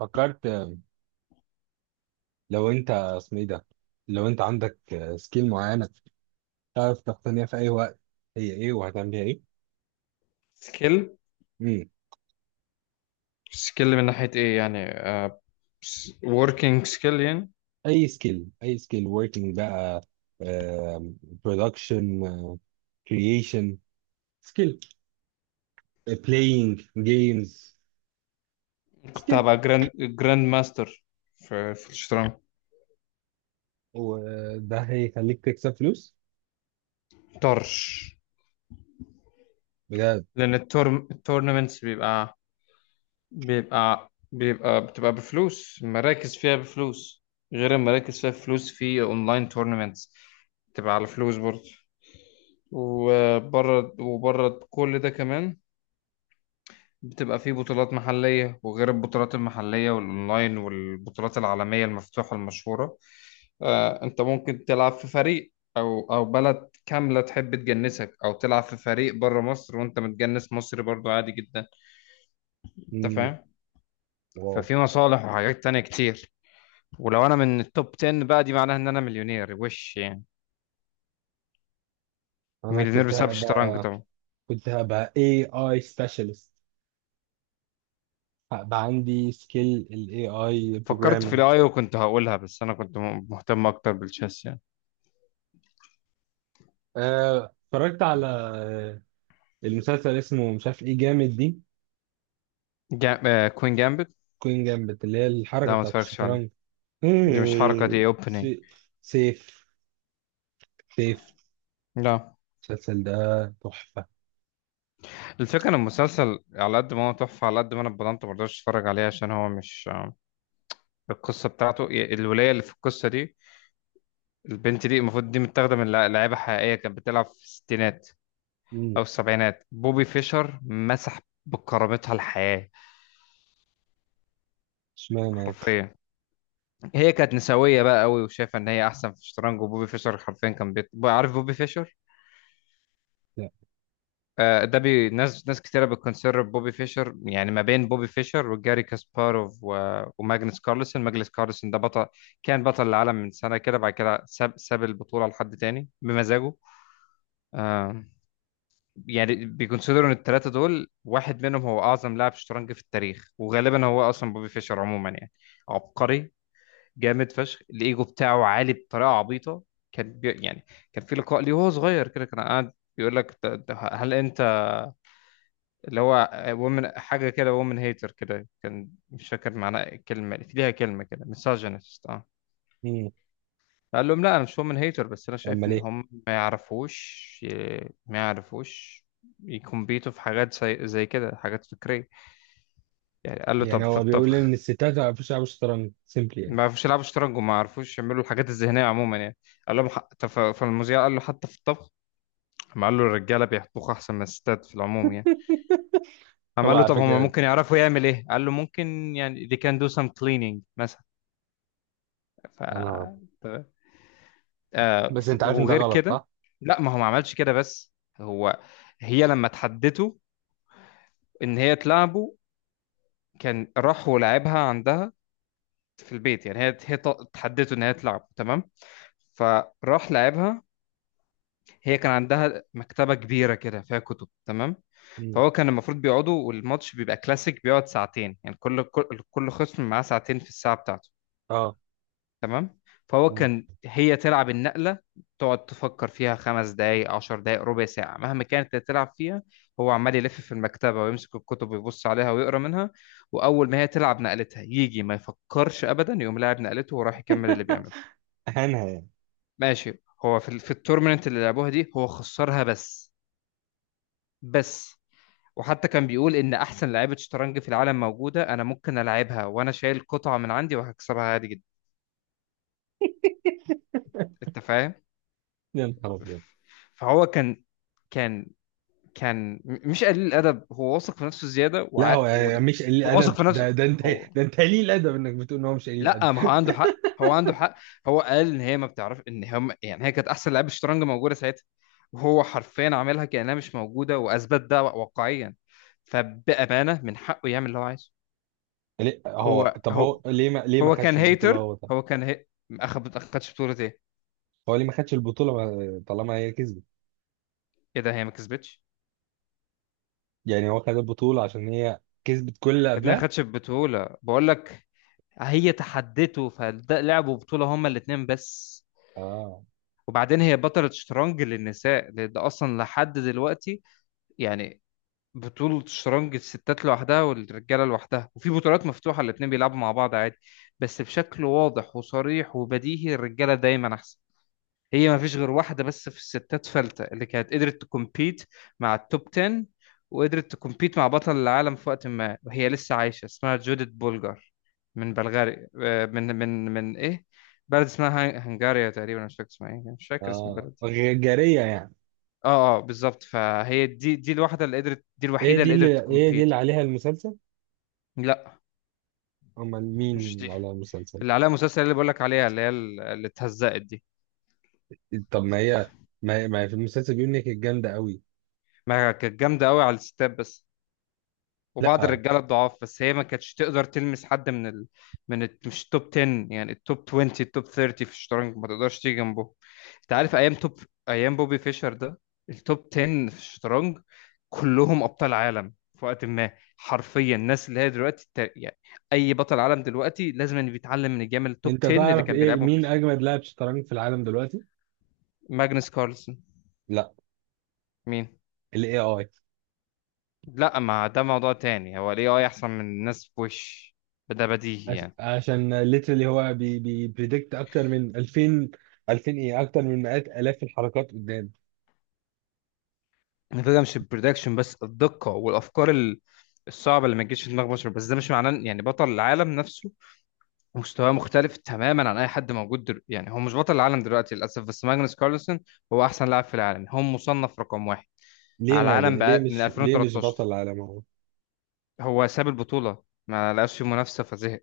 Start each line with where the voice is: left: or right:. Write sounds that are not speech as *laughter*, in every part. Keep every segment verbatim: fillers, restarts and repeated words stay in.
right: فكرت لو انت اسمه ايه ده، لو انت عندك سكيل معينه تعرف تقتنيها في اي وقت، هي ايه وهتعمل بيها ايه؟
left: سكيل
right: مم.
left: سكيل من ناحية ايه يعني؟ وركينج سكيل يعني.
right: اي سكيل، اي سكيل working بقى، برودكشن، كرييشن سكيل، بلاينج جيمز
left: كنت
right: سكيل.
left: هبقى جراند جراند ماستر في في الشطرنج.
right: وده هيخليك تكسب فلوس
left: طرش.
right: بجد؟
left: لأن التورم التورنمنتس بيبقى بيبقى بيبقى بتبقى بفلوس، مراكز فيها بفلوس، غير المراكز فيها فلوس في اونلاين تورنمنتس بتبقى على فلوس برضه. وبره وبره كل ده كمان، بتبقى فيه بطولات محلية، وغير البطولات المحلية والأونلاين والبطولات العالمية المفتوحة المشهورة. آه، انت ممكن تلعب في فريق او او بلد كامله تحب تجنسك، او تلعب في فريق بره مصر وانت متجنس مصري برضو، عادي جدا. انت
right: مم.
left: فاهم؟
right: واو.
left: ففي مصالح وحاجات تانية كتير. ولو انا من التوب عشرة بقى، دي معناها ان انا مليونير، وش يعني
right: انا
left: مليونير
right: كنت
left: بسبب الشطرنج
right: هبقى،
left: طبعا.
right: كنت هبقى اي اي سبيشالست، هبقى عندي سكيل الاي اي
left: فكرت في
right: programming.
left: الاي، وكنت هقولها، بس انا كنت م- مهتم اكتر بالتشيس يعني.
right: آه، اتفرجت على، آه، المسلسل اسمه مش عارف ايه، جامد دي،
left: جا... آه، كوين جامبت.
right: كوين جامبت اللي هي الحركة
left: لا، ما
right: بتاعت
left: اتفرجتش عليها.
right: الشطرنج. *laughs*
left: دي مش حركه،
right: مم.
left: دي اوبننج.
right: سي- سيف، سيف
left: لا.
right: المسلسل ده تحفة.
left: الفكرة ان المسلسل على قد ما هو تحفة، على قد ما انا اتبضنت مرضاش اتفرج عليه، عشان هو مش... القصة بتاعته، ي- الولاية اللي في القصة دي، البنت دي المفروض دي متاخدة من لع- لعيبة حقيقية كانت بتلعب في الستينات
right: مم،
left: او السبعينات. بوبي فيشر مسح بكرامتها الحياة.
right: اشمعنى يعني؟
left: حرفيا. هي كانت نسوية بقى قوي، وشايفة ان هي احسن في الشطرنج، وبوبي فيشر حرفيا كان بيت... عارف بوبي فيشر؟
right: لا.
left: آه، ده بي ناس ناس كتيرة بتكونسيدر بوبي فيشر، يعني ما بين بوبي فيشر وجاري كاسباروف و... وماجنس كارلسن. ماجنس كارلسن ده بطل. كان بطل العالم من سنة كده، بعد كده ساب ساب البطولة لحد تاني بمزاجه. آه، يعني بيكونسيدروا ان الثلاثة دول واحد منهم هو أعظم لاعب شطرنج في التاريخ، وغالبا هو أصلا بوبي فيشر عموما يعني. عبقري جامد فشخ. الإيجو بتاعه عالي بطريقة عبيطة. كان بي... يعني كان في لقاء ليه وهو صغير كده، كان قاعد بيقول لك ده- ده هل انت اللي هو وومن حاجة كده، وومن هيتر كده. كان مش فاكر معناها، الكلمة في ليها كلمة كده، misogynist. اه.
right: مم،
left: قال لهم لا، أنا مش وومن هيتر، بس أنا شايف
right: امال
left: إن
right: ايه؟
left: هم ما يعرفوش. ما يعرفوش يكمبيتوا في حاجات زي, زي كده، حاجات فكرية يعني. قال له
right: يعني
left: طب في
right: هو بيقول ان
left: الطبخ؟
right: الستات ما بيعرفوش يلعبوا شطرنج سيمبلي يعني.
left: ما يعرفوش يلعبوا شطرنج، وما يعرفوش يعملوا الحاجات الذهنية عموما يعني. قال لهم ح- طب في في المذيع قال له حتى في الطبخ. قام قال له الرجالة بيطبخوا أحسن من الستات في العموم يعني. قام
right: هو
left: قال له
right: على
left: طب هم
right: فكرة
left: ممكن يعرفوا يعمل إيه؟ قال له ممكن يعني they can do some cleaning مثلا. ف
right: انا،
left: تمام. آه
right: بس
left: ف-
right: انت عارف ان ده
left: وغير
right: غلط
left: كده.
right: صح؟
left: لا، ما هو ما عملش كده بس. هو، هي لما تحدته ان هي تلعبه، كان راح ولعبها عندها في البيت. يعني هي هي ط- تحدته ان هي تلعب، تمام، فراح لعبها. هي كان عندها مكتبة كبيرة كده فيها كتب، تمام.
right: مم.
left: فهو كان المفروض بيقعدوا، والماتش بيبقى كلاسيك بيقعد ساعتين يعني، كل كل كل خصم معاه ساعتين في الساعة بتاعته،
right: اه.
left: تمام. فهو
right: مم.
left: كان هي تلعب النقلة، تقعد تفكر فيها خمس دقايق، عشر دقايق، ربع ساعة، مهما كانت اللي تلعب فيها، هو عمال يلف في المكتبة ويمسك الكتب ويبص عليها ويقرأ منها. وأول ما هي تلعب نقلتها يجي، ما يفكرش أبدا، يقوم لاعب نقلته وراح يكمل اللي بيعمله.
right: *laughs* اهانها يعني.
left: ماشي. هو في ال- في التورنمنت اللي لعبوها دي هو خسرها بس. بس وحتى كان بيقول إن أحسن لعيبة شطرنج في العالم موجودة، أنا ممكن ألعبها وأنا شايل قطعة من عندي وهكسبها عادي جدا. أنت فاهم؟
right: يا نهار أبيض.
left: فهو كان، كان كان م- مش قليل الادب، هو واثق في نفسه زياده
right: لا
left: وع...
right: هو
left: ود...
right: مش قليل
left: هو واثق
right: ادب،
left: في نفسه
right: ده ده انت،
left: هو.
right: ده انت قليل ادب انك بتقول ان هو مش قليل ادب.
left: لا، ما هو
right: *laughs*
left: عنده حق، هو عنده حق. هو قال ان هي ما بتعرف ان هم، يعني هي كانت احسن لعيبه شطرنج موجوده ساعتها، وهو حرفيا عاملها كانها مش موجوده، واثبت ده واقعيا. فبامانه من حقه يعمل اللي هو عايزه.
right: ليه هو،
left: هو
right: طب هو
left: هو
right: ليه ما ليه ما
left: هو كان
right: خدش البطولة؟
left: هيتر.
right: هو طب
left: هو كان هي... اخد، ما خدش بطوله ايه؟
right: هو ليه ما خدش البطولة، ما- طالما هي كسبت؟
left: ايه ده، هي ما كسبتش؟
right: يعني هو خد البطولة عشان هي كسبت كل اللي
left: يا ابني ما
right: قبلها.
left: خدش بطوله بقول لك. هي تحدته، فده لعبوا بطوله هما الاثنين بس.
right: اه.
left: وبعدين هي بطلة شطرنج للنساء، لأن ده أصلا لحد دلوقتي يعني، بطولة شطرنج الستات لوحدها والرجالة لوحدها، وفي بطولات مفتوحة الاتنين بيلعبوا مع بعض عادي. بس بشكل واضح وصريح وبديهي الرجالة دايما أحسن. هي ما فيش غير واحدة بس في الستات فلتة اللي كانت قدرت تكمبيت مع التوب عشرة، وقدرت تكمبيت مع بطل العالم في وقت ما وهي لسه عايشة، اسمها جوديت بولجار. من بلغاري، آه، من من من إيه، بلد اسمها هن- هنغاريا تقريبا، مش فاكر اسمها ايه، مش فاكر اسم
right: اه،
left: البلد.
right: غ- جارية يعني.
left: اه، اه، بالظبط. فهي دي دي الواحده اللي قدرت، دي
right: ايه
left: الوحيده
right: دي
left: اللي قدرت
right: اللي، ايه دي
left: تكمبيت.
right: اللي عليها المسلسل؟
left: لا.
right: امال مين
left: مش دي
right: اللي عليها المسلسل؟
left: اللي عليها مسلسل، اللي بقولك عليها اللي هي ال- اللي اتهزقت دي.
right: طب ما هي، ما هي, ما هي في المسلسل بيقول انك جامدة قوي.
left: ما كانت جامده قوي على الستات بس، وبعض
right: لا.
left: الرجاله الضعاف. بس هي ما كانتش تقدر تلمس حد من ال... من ال... مش التوب عشرة، يعني التوب عشرين، التوب تلاتين في الشطرنج ما تقدرش تيجي جنبه. انت عارف ايام توب، ايام بوبي فيشر ده، التوب عشرة في الشطرنج كلهم ابطال عالم في وقت ما. حرفيا الناس اللي هي دلوقتي الت- يعني اي بطل عالم دلوقتي لازم إن بيتعلم من الجيم التوب
right: انت
left: عشرة اللي
right: تعرف
left: كان
right: ايه
left: بيلعبهم
right: مين
left: فيشر.
right: اجمد لاعب شطرنج في العالم دلوقتي؟
left: ماجنس كارلسن.
right: لا.
left: مين؟
right: الاي اي.
left: لا، ما ده موضوع تاني، هو الاي اي احسن من الناس بوش، ده بديهي
right: عش-
left: يعني.
right: عشان ليترلي هو بي بي بريدكت اكتر من الفين، الفين ايه، اكتر من مئات الاف الحركات قدام.
left: الفكره مش البرودكشن بس، الدقه والافكار ال- الصعبه اللي ما تجيش في دماغ بشر. بس ده مش معناه إن- يعني بطل العالم نفسه مستواه مختلف تماما عن اي حد موجود دل... يعني، هو مش بطل العالم دلوقتي للاسف، بس ماجنس كارلسن هو احسن لاعب في العالم، هو مصنف رقم واحد
right: ليه
left: على
right: ما بي...
left: العالم
right: ليه
left: بقى من
right: مش، ليه مش
left: ألفين وتلتاشر.
right: بطل عالم هو؟
left: هو ساب البطوله، ما لقاش فيه منافسه فزهق.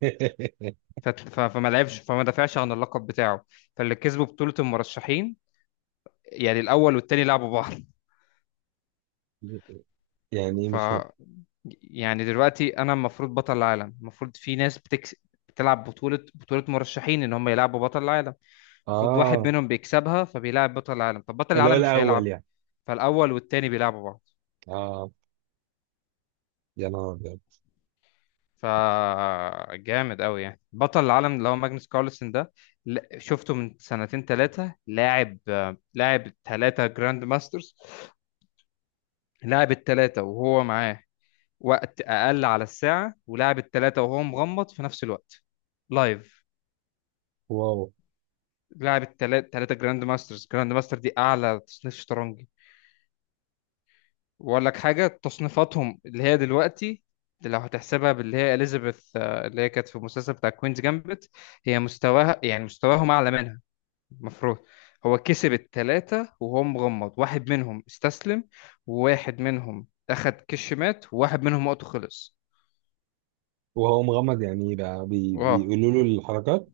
right: *laughs*
left: فت- ف... فما لعبش، فما دافعش عن اللقب بتاعه، فاللي كسبوا بطوله المرشحين، يعني الاول والتاني لعبوا بعض.
right: يعني ايه؟
left: ف
right: مش فاهم.
left: يعني دلوقتي انا المفروض بطل العالم، المفروض في ناس بتكس... بتلعب بطولة بطولة مرشحين ان هم يلعبوا بطل العالم. المفروض واحد
right: اه.
left: منهم بيكسبها فبيلعب بطل العالم، طب بطل
right: اللي هو
left: العالم مش
right: الاول
left: هيلعب،
right: يعني.
left: فالاول والتاني بيلعبوا بعض.
right: اه. يا نهار ابيض.
left: ف جامد قوي يعني. بطل العالم اللي هو ماجنس كارلسن ده، ل- شفته من سنتين ثلاثة لاعب، لاعب ثلاثة جراند ماسترز، لاعب الثلاثة وهو معاه وقت اقل على الساعة، ولاعب الثلاثة وهو مغمض في نفس الوقت، لايف.
right: واو.
left: لعب التلاتة، تلاتة جراند ماسترز. جراند ماستر دي أعلى تصنيف شطرنجي. وأقول لك حاجة، تصنيفاتهم اللي هي دلوقتي، اللي لو هتحسبها باللي هي إليزابيث، آه، اللي هي كانت في المسلسل بتاع كوينز جامبت، هي مستواها، يعني مستواهم أعلى منها المفروض. هو كسب التلاتة وهو مغمض، واحد منهم استسلم، وواحد منهم أخد كش مات، وواحد منهم وقته خلص.
right: وهو مغمض يعني ايه بقى؟ بي...
left: واو.
right: بيقولوا له الحركات؟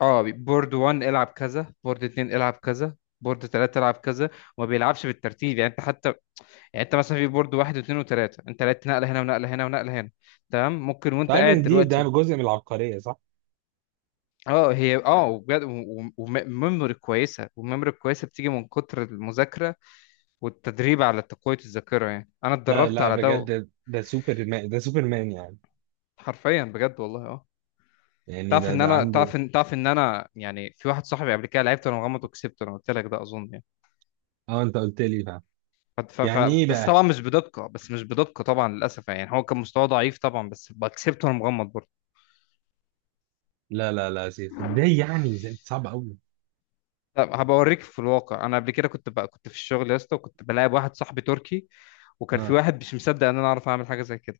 left: اه، بورد واحد العب كذا، بورد اتنين العب كذا، بورد ثلاثة العب كذا. وما بيلعبش بالترتيب، يعني انت حتى، يعني انت مثلا في بورد واحد واثنين وثلاثه، انت لقيت نقله هنا ونقله هنا ونقله هنا، تمام، ممكن وانت
right: تعرف
left: قاعد
right: ان دي، ده
left: دلوقتي.
right: جزء من العبقرية صح.
left: اه، هي اه، وبجد، وميموري كويسه، والميموري الكويسه بتيجي من كتر المذاكره والتدريب على تقويه الذاكره، يعني انا
right: لا
left: اتدربت
right: لا
left: على ده.
right: بجد ده سوبر مان، ده سوبر مان يعني.
left: حرفيا بجد والله اه.
right: يعني
left: تعرف
right: ده،
left: ان
right: ده
left: انا،
right: عنده.
left: تعرف ان تعرف ان انا يعني، في واحد صاحبي قبل كده لعبت وانا مغمض وكسبته، انا قلت لك ده اظن يعني.
right: اه انت قلت لي بقى.
left: ف... ف...
right: يعني
left: ف...
right: ايه
left: بس
right: بقى؟
left: طبعا مش بدقه، بس مش بدقه طبعا للاسف، يعني هو كان مستواه ضعيف طبعا بس كسبته وانا مغمض برضه.
right: لا لا لا يا سيف، ازاي يعني؟ ازاي؟ صعب قوي.
left: لا، هبقى اوريك. في الواقع انا قبل كده كنت بقى، كنت في الشغل يا اسطى، وكنت بلاعب واحد صاحبي تركي، وكان في
right: اه
left: واحد مش مصدق ان انا اعرف اعمل حاجه زي كده.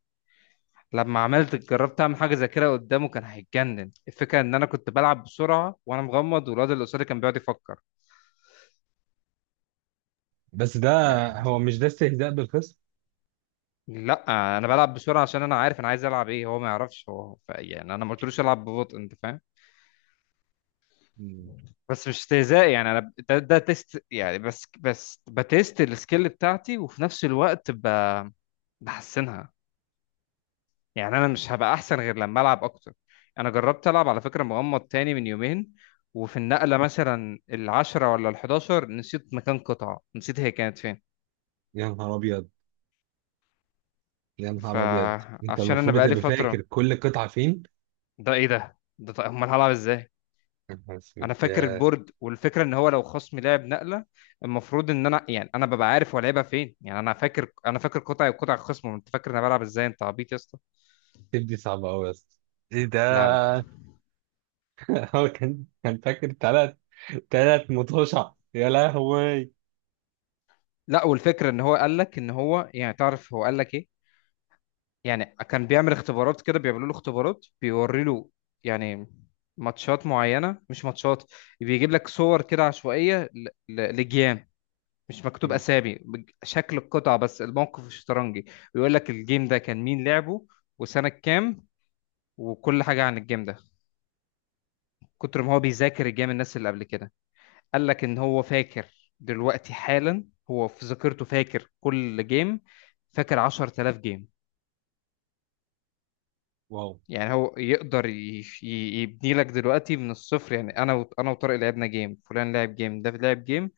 left: لما عملت، جربت اعمل حاجه زي كده قدامه، كان هيتجنن. الفكره ان انا كنت بلعب بسرعه وانا مغمض، والواد اللي قصادي كان بيقعد يفكر.
right: بس ده،
left: يعني.
right: هو مش ده استهزاء بالخصم؟
left: لا انا بلعب بسرعه عشان انا عارف انا عايز العب ايه، هو ما يعرفش هو. ف... يعني انا ما قلتلوش العب ببطء. انت فاهم؟
right: مم.
left: بس مش استهزاء يعني، انا ده, ده تيست يعني، بس بس بتيست السكيل بتاعتي، وفي نفس الوقت ب... بحسنها. يعني انا مش هبقى احسن غير لما العب اكتر. انا جربت العب على فكره مغمض تاني من يومين، وفي النقله مثلا العشرة ولا الحداشر نسيت مكان قطعه، نسيت هي كانت فين.
right: يا نهار ابيض. يا نهار ابيض، انت
left: فعشان انا
right: المفروض
left: بقالي
right: تبقى فاكر
left: فتره.
right: كل قطعه فين.
left: ده ايه ده، ده طيب امال هلعب ازاي؟
right: يا نهار اسود
left: انا فاكر
right: يا
left: البورد، والفكره ان هو لو خصمي لعب نقله المفروض ان انا، يعني انا ببقى عارف هو لعبها فين، يعني انا فاكر، انا فاكر قطعي وقطع الخصم. انت فاكر إن انا بلعب ازاي، انت عبيط يا اسطى.
right: سيف، دي صعبه قوي يا اسطى. ايه
left: لا، لا،
right: ده؟ *laughs* هو كان، كان فاكر ثلاث، ثلاث مطوشة، يا لهوي.
left: لا. والفكره ان هو قال لك ان هو، يعني تعرف هو قال لك ايه، يعني كان بيعمل اختبارات كده، بيعملوا له اختبارات، بيوري له يعني ماتشات معينة، مش ماتشات، بيجيب لك صور كده عشوائية ل- ل- لجيام، مش مكتوب
right: مم.
left: أسامي، بج- شكل القطع بس، الموقف الشطرنجي، ويقول لك الجيم ده كان مين لعبه، وسنة كام، وكل حاجة عن الجيم ده. كتر ما هو بيذاكر الجيم، الناس اللي قبل كده، قال لك إن هو فاكر دلوقتي حالا، هو في ذاكرته فاكر كل جيم، فاكر عشر تلاف جيم.
right: واو.
left: يعني هو يقدر يش- ي- يبني لك دلوقتي من الصفر يعني. انا و... انا وطارق لعبنا جيم، فلان لعب جيم، ده لعب جيم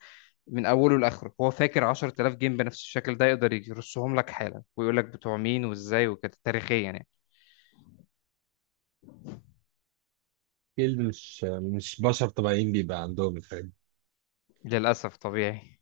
left: من اوله لاخره، هو فاكر عشر تلاف جيم بنفس الشكل ده، يقدر يرصهم لك حالا، ويقول لك بتوع مين وازاي وكده تاريخيا يعني.
right: اكيد مش، مش بشر طبيعيين بيبقى عندهم الحاجات.
left: للاسف طبيعي.